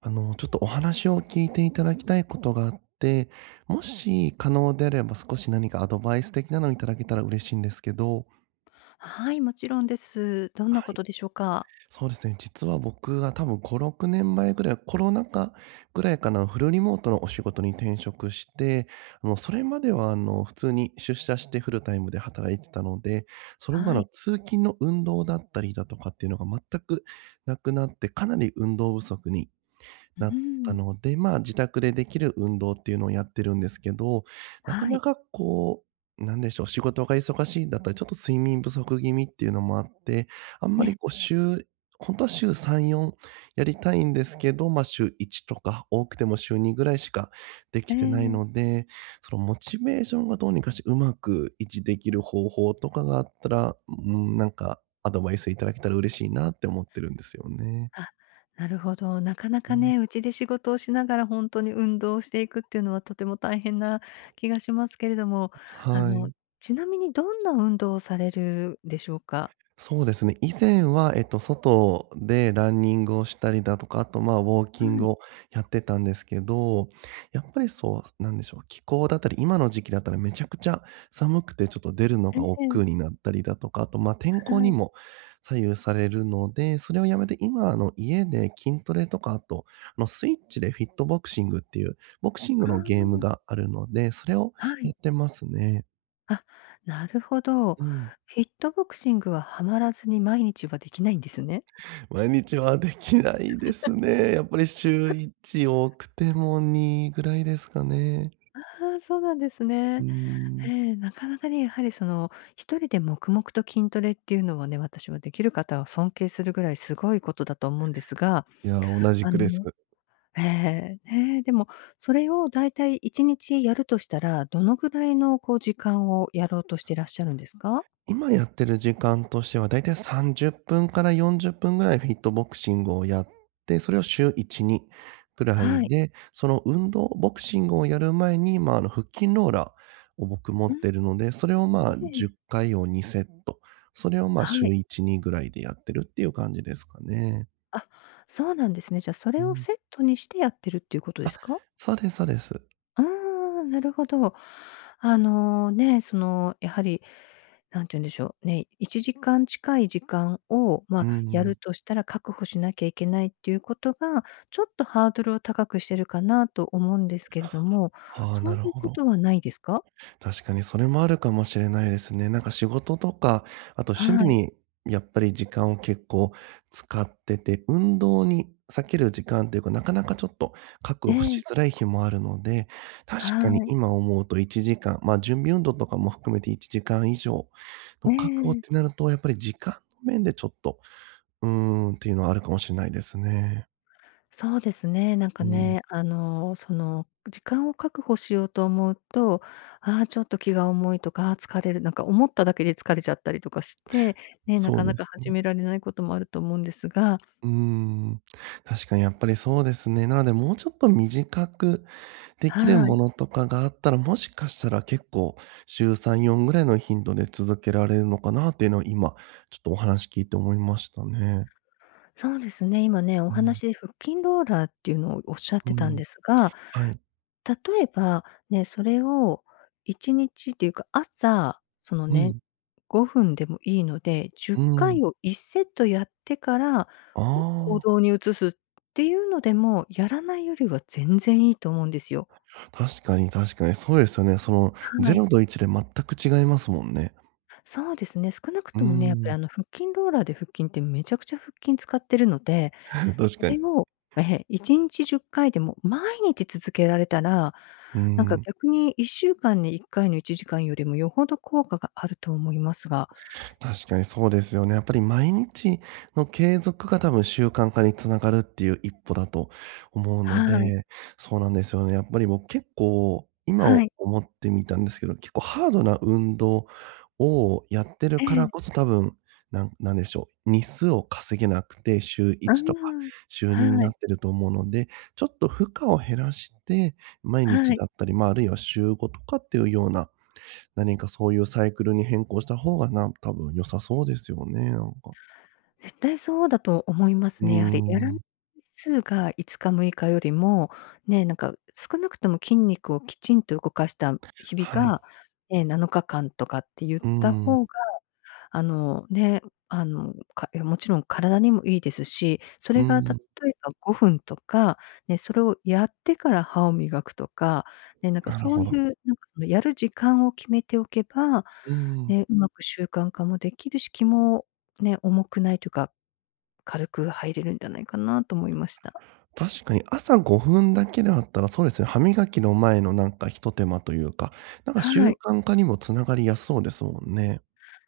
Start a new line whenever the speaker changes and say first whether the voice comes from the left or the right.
right: ちょっとお話を聞いていただきたいことがあって、もし可能であれば少し何かアドバイス的なのをいただけたら嬉しいんですけど、
left: はい、もちろんです。どん
right: は
left: なこ
right: い。
left: とでしょうか？
right: そうですね。実は僕が多分5、6年前ぐらい、コロナ禍ぐらいかな、フルリモートのお仕事に転職して、それまでは普通に出社してフルタイムで働いてたので、その場
left: は
right: の
left: い。
right: 通勤の運動だったりだとかっていうのが全くなくなって、かなり運動不足に
left: う
right: なった
left: ん。
right: ので、まあ、自宅でできる運動っていうのをやってるんですけど、なか
left: は
right: な
left: い。
right: かなんでしょう、仕事が忙しいだったり、ちょっと睡眠不足気味っていうのもあって、あん
left: え
right: ま
left: え。
right: りこう週本当は週3、4やりたいんですけど、ま、週1とか、多くても週2ぐらいしかできてない
left: え
right: ので、そのモチベーションがどうにかしてうまく維持できる方法とかがあったら、うん、なんかアドバイスいただけたら嬉しいなって思ってるんですよね。
left: あ、なるほど。なかな
right: う
left: か
right: ん。
left: ね、うちで仕事をしながら本当に運動をしていくっていうのはとても大変な気がしますけれども、あ
right: は
left: の、
right: い。
left: ちなみにどんな運動をされるでしょうか？
right: そうですね。以前は、外でランニングをしたりだとか、あと、まあ、ウォーキン
left: は
right: グ
left: い。
right: をやってたんですけど、やっぱりそう、なんでしょう、気候だったり、今の時期だったらめちゃくちゃ寒くて、ちょっと出るの
left: え
right: が
left: え
right: 億劫に
left: え。
right: なったりだとか、あと、まあ、天候
left: は
right: に
left: い。
right: も左右されるので、それをやめて、今、家で筋トレとか、あと、スイッチでフィットボクシングっていう、ボクシング
left: あ
right: のゲームがあるので、それを
left: あ、は
right: やっ
left: い。
right: てますね。
left: あ、なるほど。
right: うん。
left: フィットボクシングはハマらずに毎日はできないんですね。
right: 毎日はできないですね。やっぱり週1、多くても2ぐらいですかね。
left: ああ、そうなんです
right: うー
left: ね。え
right: ん。
left: え、なかなかね、やはりその、一人で黙々と筋トレっていうのはね、私はできる方は尊敬するぐらいすごいことだと思うんですが、
right: いや、同じ
left: あ
right: くです。
left: のええ、ね、でもそれをだいたい1日やるとしたら、どのぐらいのこう時間をやろうとしてらっしゃるんですか？
right: 今やってる時間としては、だいたい30分から40分ぐらいフィットボクシングをやって、それを週1、2ぐら
left: は
right: い
left: い。
right: で、その運動、ボクシングをやる前に、まあ、腹筋ローラーを僕持っ
left: うん、
right: てるので、それを、まあ、
left: え
right: 10
left: え、
right: 回を2セット。それを、まあ、
left: は
right: 週
left: い。
right: 1、2ぐらいでやってるっていう感じですかね。
left: あ、そうなんですね。じゃあ、そ
right: う
left: れを
right: ん。
left: セットにしてやってるっていうことですか？
right: そうですそうです。
left: ああ、なるほど。あの、ね、その、やはり、なんて言うんでしょう、ね、1時間近い時間を、ま
right: うー
left: あ、やる
right: ん。
left: としたら確保しなきゃいけないっていうことが、ちょっとハードルを高くしてるかなと思うんですけれども、
right: ああ、
left: そ
right: な
left: うい
right: る
left: う
right: ほ
left: こと
right: ど。
left: はないですか？
right: 確かにそれもあるかもしれないですね。なんか仕事とか、あと趣味
left: はい。
right: にやっぱり時間を結構使ってて、運動に避ける時間っていうか、なかなかちょっと確
left: え
right: 保し
left: え。
right: づらい日もあるので、確かに
left: は
right: 今思うと1時間、まあ、準備運動とかも含めて1時間以上の
left: い。え
right: 確保っ
left: え。
right: てなると、やっぱり時間の面でちょっと、うーっていうのはあるかもしれないですね。
left: そうですね、なんか
right: うん、
left: ね、あの、その、時間を確保しようと思うと、ああ、ちょっと気が重いとか、あー疲れる、なんか思っただけで疲れちゃったりとかして、ね、な
right: そう
left: かな
right: で
left: か
right: す
left: 始め
right: ね。
left: られないこともあると思うんですが、
right: うーん、確かにやっぱりそうですね。なので、もうちょっと短くできる
left: は
right: も
left: い。
right: のとかがあったら、もしかしたら結構週3、4ぐらいの頻度で続けられるのかなっていうのを今、ちょっとお話聞いて思いましたね。
left: そうですね、今ね、お
right: うん、
left: 話で腹筋ローラーっていうのをおっしゃっ
right: う
left: てたん
right: ん、
left: ですが、
right: はい、
left: 例えば、ね、それを1日っていうか、朝、その
right: う
left: ね、
right: ん、
left: 5分でもいいので、10
right: うん。
left: 回を1セットやってから、
right: あ
left: 行
right: あ、
left: 動に移すっていうのでも、やらないよりは全然いいと思うんですよ。
right: 確かに確かにそうですよね。その
left: はい。
right: 0と1で全く違いますもんね。
left: そうですね、少なく
right: う
left: ともね、やっぱ
right: ん、
left: りあの腹筋ローラーで腹筋ってめちゃくちゃ腹筋使ってるので、
right: 確
left: そ
right: かに。
left: れを、ええ、1日10回でも毎日続けられたら、
right: う
left: なんか
right: ん。
left: 逆に1週間に1回の1時間よりもよほど効果があると思いますが。
right: 確かにそうですよね。やっぱり毎日の継続が多分習慣化につながるっていう一歩だと思うの
left: はい、
right: で、そうなんですよね。やっぱり僕結構、今
left: は
right: を
left: い、
right: 思ってみたんですけど、結構ハードな運動をやってる
left: え
right: から
left: え、
right: こそ多分、なんでしょう、日数を稼げなくて、週
left: あ
right: 1とか
left: あ
right: 週2に
left: は
right: なっ
left: い、
right: てると思うので、ちょっと負荷を減らして、毎
left: は
right: 日
left: い。
right: だったり、まあ、あるいは週5とかっていうような何かそういうサイクルに変更した方が多分良さそうですよね、なんか。
left: 絶対そうだと思いま
right: う
left: すね。やはりや
right: ー
left: らない
right: ん。
left: 日数が5日、6日よりも、ね、なんか少なくとも筋肉をきちんと動かした日々
right: はい。
left: が、ね、7日間とかって言っ
right: う
left: た
right: ー
left: 方
right: ん。
left: が、あの、ね、あの、かもちろん体にもいいですし、そ
right: うー
left: れが例
right: ん。
left: えば5分とか、ね、それをやってから歯を磨くとか、ね、なんか
right: なる
left: そう
right: ほ
left: い
right: ど。
left: う、なんかそのやる時間を決めておけば、
right: うーん。
left: ね、うまく習慣化もできるし、気もね、重くないというか軽く入れるんじゃないかなと思いました。
right: 確かに朝5分だけだったら、そうですね、歯磨きの前のなんかひと手間というか、なんか習
left: はい。
right: 慣化にもつながりやすそうですもんね。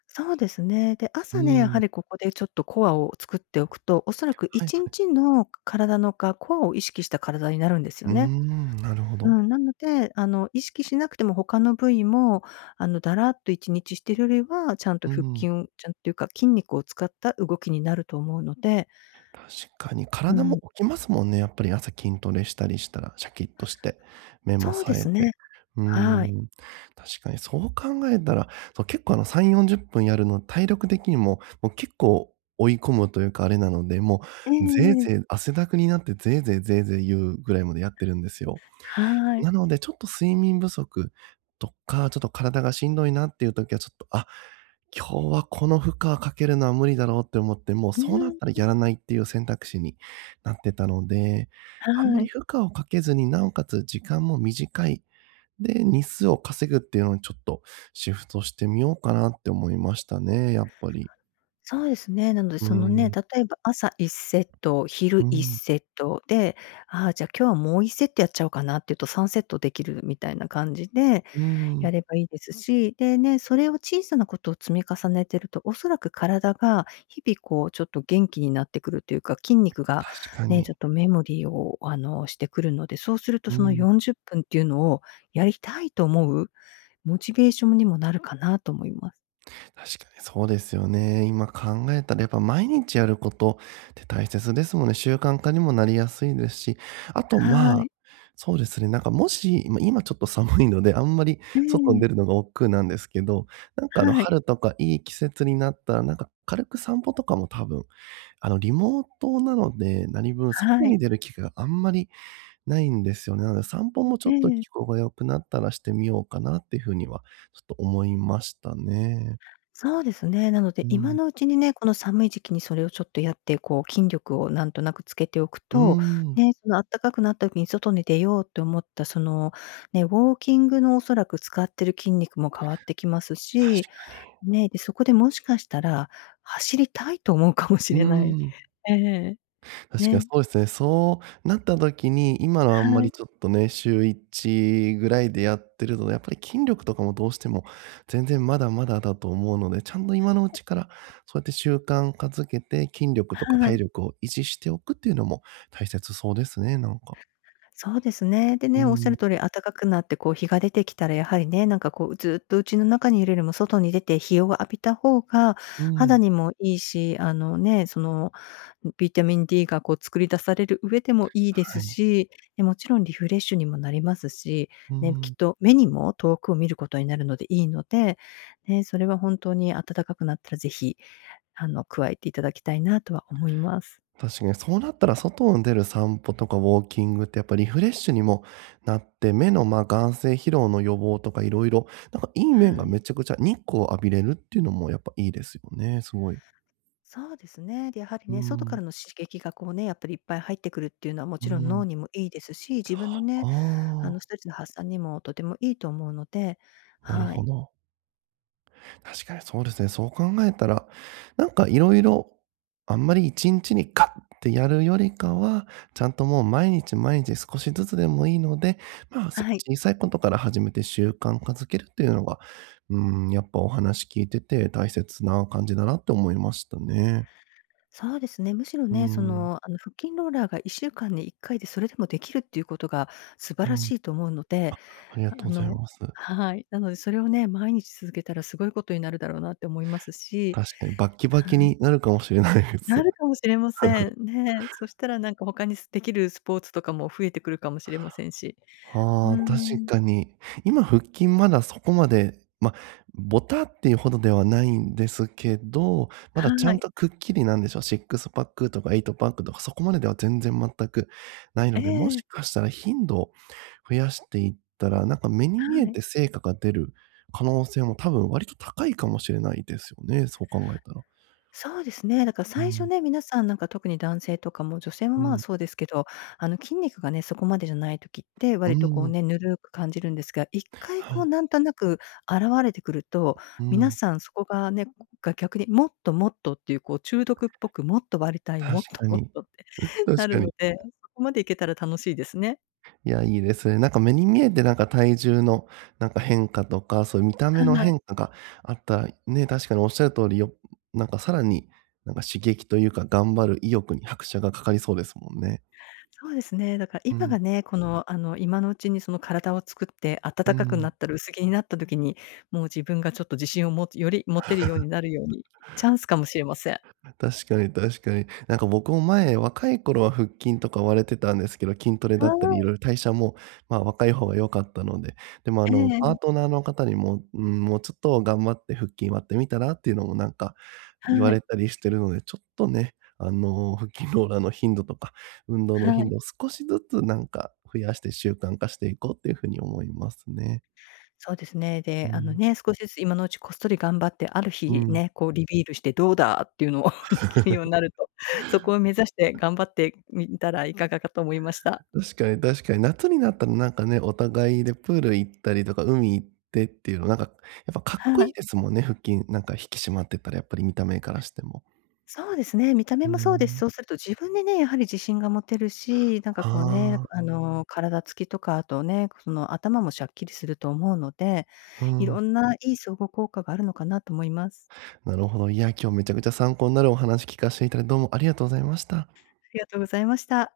left: そうですね。で、
right: うー
left: 朝ね、やは
right: ん。
left: りここでちょっとコアを作っておくと、おそらく
right: はい
left: 1
right: はい。
left: 日の体のか、コアを意識した体になるんです
right: う
left: よ
right: ー
left: ね。
right: ん、なるほ
left: う
right: ど。
left: ん、なので、あの、意識しなくても他の部位も、あの、だらっと1日してるよりは、ちゃんと
right: うー
left: 腹筋
right: ん。
left: を、ちゃんというか筋肉を使った動きになると思うので、
right: 確かに
left: う
right: 体も
left: ん、
right: 起きますもんね、やっぱり朝筋トレしたりしたら、シャキッとして、目も
left: そうで
right: 冴え
left: す
right: て。
left: ね。
right: うー
left: はい。
right: ん、確かにそう考えたら、そう、結構あの3、40分やるの体力的にも、もう結構追い込むというかあれなので、も
left: え
right: うぜい
left: え。
right: ぜい汗だくになってぜいぜいぜいぜい言うぐらいまでやってるんですよ。
left: はい。
right: なので、ちょっと睡眠不足とか、ちょっと体がしんどいなっていう時はちょっと、あ、今日はこの負荷かけるのは無理だろうって思って、もう
left: う
right: そうなったら
left: ん、
right: やらないっていう選択肢になってたので、あんま
left: は
right: り
left: い。
right: 負荷をかけずに、なおかつ時間も短い、で、日数を稼ぐっていうのにちょっとシフトしてみようかなって思いましたね、やっぱり。
left: そうですね。なので、
right: う
left: そのね、
right: ん。
left: 例えば朝1セット、
right: う
left: 昼1
right: ん。
left: セットで、ああ、じゃあ今日はもう1セットやっちゃおうかなっていうと3セットできるみたいな感じで
right: う
left: や
right: ん。
left: ればいいですし、でね、それを小さなことを積み重ねてると、おそらく体が日々こうちょっと元気になってくるというか、筋肉が
right: 確か
left: ね、ちょ
right: に。
left: っとメモリーをあの、してくるので、そうすると
right: う
left: その
right: ん。
left: 40分っぷんっていうのをやりたいと思うモチベーションにもなるかなと思います。
right: 確かにそうですよね。今考えたらやっぱ毎日やることって大切ですもんね。習慣化にもなりやすいですし、あと
left: は
right: まあ、
left: い。
right: そうですね。なんかもし、ま、今ちょっと寒いので、あんまり
left: え
right: 外に
left: え。
right: 出るのが億劫なんですけど、なんかあの
left: はい。
right: 春とかいい季節になったら、なんか軽く散歩とかも多分、あのリモートなので、何分外
left: はい。
right: に出る機会があんまりないんですよね。なので散歩もちょ
left: え
right: っと
left: え、
right: 気候が良くなったらしてみようかなっていう風にはちょっと思いましたね。
left: そうですね。なので、
right: う
left: 今
right: ん。
left: のうちにね、この寒い時期にそれをちょっとやって、こう筋力をなんとなくつけておく
right: うー
left: と、
right: ん。
left: ね、その暖かくなった時に外に出ようと思った、その、ね、ウォーキングのおそらく使ってる筋肉も変わってきます
right: 確
left: し、
right: か
left: ね、で、そこでもしかしたら、走りたいと思うかもし
right: に。
left: れ
right: う
left: ない。
right: ーん。
left: ええ、
right: 確かに
left: ね、
right: そうですね。そうなった時に、今のあんま
left: は
right: り
left: い、
right: ちょっとね、週1ぐらいでやってるとやっぱり筋力とかもどうしても全然まだまだだと思うので、ちゃんと今のうちからそうやって習慣化づけて、筋力とか
left: は
right: 体
left: い。
right: 力を維持しておくっていうのも大切そうですね、なんか。
left: そうですね。で
right: うー
left: ね、おっしゃる通
right: ん。
left: り暖かくなって、こう、日が出てきたらやはりね、なんかこう、ずっと家の中にいるよりも外に出て日を浴びた方が
right: うー
left: 肌
right: ん。
left: にもいいし、あのね、その、ビタミン D がこう作り出される上でもいいで
right: は
left: す
right: い。
left: し、でもちろんリフレッシュにもなりますし、
right: うー
left: ね、きっ
right: ん。
left: と目にも遠くを見ることになるのでいいので、ね、それは本当に暖かくなったらぜひ、あの、加えていただきたいなとは思います。
right: 確かにそうなったら外に出る散歩とかウォーキングってやっぱリフレッシュにもなって、目の、ま、眼精疲労の予防とかいろいろなんかいい面が
left: はい。
right: めちゃくちゃ日光を浴びれるっていうのもやっぱいいですよね、すごい。
left: そうですね。で、やはり
right: う
left: ね、外か
right: ん、
left: らの刺激がこうね、やっぱりいっぱい入ってくるっていうのはも
right: う
left: ちろん脳
right: ん、
left: にもいいですし、自分のね、あの
right: あ
left: ストレスの発散にもとてもいいと思うので、
right: あ、なる
left: は
right: ほ
left: い。
right: ど。確かにそうですね。そう考えたら、なんかいろいろ、あんまり1日にガッってやるよりかは、ちゃんともう毎日毎日少しずつでもいいので、まあ、
left: はい。
right: 小さいことから始めて習慣化づけるっていうのが、うん、やっぱお話聞いてて大切な感じだなって思いましたね。
left: そうですね。むしろ
right: う
left: ね、そ
right: ん、
left: の、あの、腹筋ローラーが1週間に1回でそれでもできるっていうことが素
right: う
left: 晴ら
right: ん、
left: しいと思うので、
right: ありがと
left: あ
right: うござい
left: の
right: ます。
left: はい。なのでそれをね、毎日続けたらすごいことになるだろうなって思いますし、
right: 確かにバッキバキ
left: はい。
right: になるかもしれないで
left: な
right: す。
left: るかもしれません。ね。そしたらなんか他にできるスポーツとかも増えてくるかもしれませんし。う
right: はあ、確
left: ーん。
right: かに。今、腹筋まだそこまで、ま、ボタっていうほどではないんですけど、まだちゃ
left: は
right: ん
left: い。
right: とくっきりなんでしょう、シックスパックとかエイトパックとか、そこまででは全然全くない
left: え
right: ので、も
left: え、
right: しかしたら頻度を増やしていったら、なんか目に見え
left: はい。
right: て成果が出る可能性も多分割と高いかもしれないですよね、そう考えたら。
left: そうですね。だから
right: う
left: 最初
right: ん、
left: ね、皆さんなんか特に男性とかも女性も
right: う
left: まあ
right: ん、
left: そうですけど、あの筋肉がね、そこまでじゃない時って
right: う
left: 割とこう
right: ん、
left: ね、ぬるく感じるんですが、一回
right: は
left: こう
right: い、
left: なんとなく現れてくると、
right: う
left: 皆
right: ん、
left: さんそこがね、が逆にもっともっとっていうこう中毒っぽくもっと割りたい、
right: 確
left: もっと
right: か
left: もっ
right: に、
left: とって な
right: 確
left: る
right: か
left: の
right: に。
left: で、そこまでいけたら楽しいですね。
right: いや、いいですね。なんか目に見えてなんか体重のなんか変化とか、そういう見た目
left: は
right: の
left: い。
right: 変化があったら、ね、確かにおっしゃる通り、なんかさらになんか刺激というか、頑張る意欲に拍車がかかりそうですもんね。
left: そうですね。だから
right: う
left: 今
right: ん、
left: がね、この、あの、今のうちにその体を作って
right: う
left: 暖かくな
right: ん。
left: ったら薄着になった時に、もう自分がちょっと自信をより持てるようになるように、チャンスかもしれません。
right: 確かに確かに。なんか僕も前、若い頃は腹筋とか割れてたんですけど、筋トレ
left: は
right: だったり、いろい
left: い。
right: ろ代謝も、まあ、若い方が良かったので、でもあ
left: ええ
right: の、パー
left: ええ。
right: トナーの方にも、うん、もうちょっと頑張って腹筋割ってみたらっていうのもなんか言わ
left: は
right: れ
left: い。
right: たりしてるので、ちょっとね、腹筋ローラーの頻度とか、運動の
left: は
right: 頻
left: い。
right: 度を少しずつなんか増やして習慣化していこうっていう風に思いますね。
left: そうですね。
right: う
left: で、あの
right: ん。
left: ね、少しずつ今のうちこっそり頑張って、ある
right: う
left: 日
right: ん。
left: ね、こうリビールしてどうだっていうのを できるようになると、そこを目指して頑張ってみたらいかがかと思いました。
right: 確かに確かに、夏になったらなんかね、お互いでプール行ったりとか、海行ってっていうの、なんか、やっぱかっ
left: は
right: こいい
left: い。
right: ですもんね、腹筋、なんか引き締まってたら、やっぱり見た目からしても。
left: そうですね、見た目
right: うー
left: もそうです。
right: ん。
left: そうすると自分でね、やはり自信が持てるし、なんかこうね、
right: あ
left: あの、体つきとか、あとね、その頭もしゃっきりすると思うので、
right: あ、う
left: い
right: ん。
left: ろんないい相互効果があるのかなと思います。
right: なるほど。いや、今日めちゃくちゃ参考になるお話聞かせていただいて、どうもありがとうございました。
left: ありがとうございました。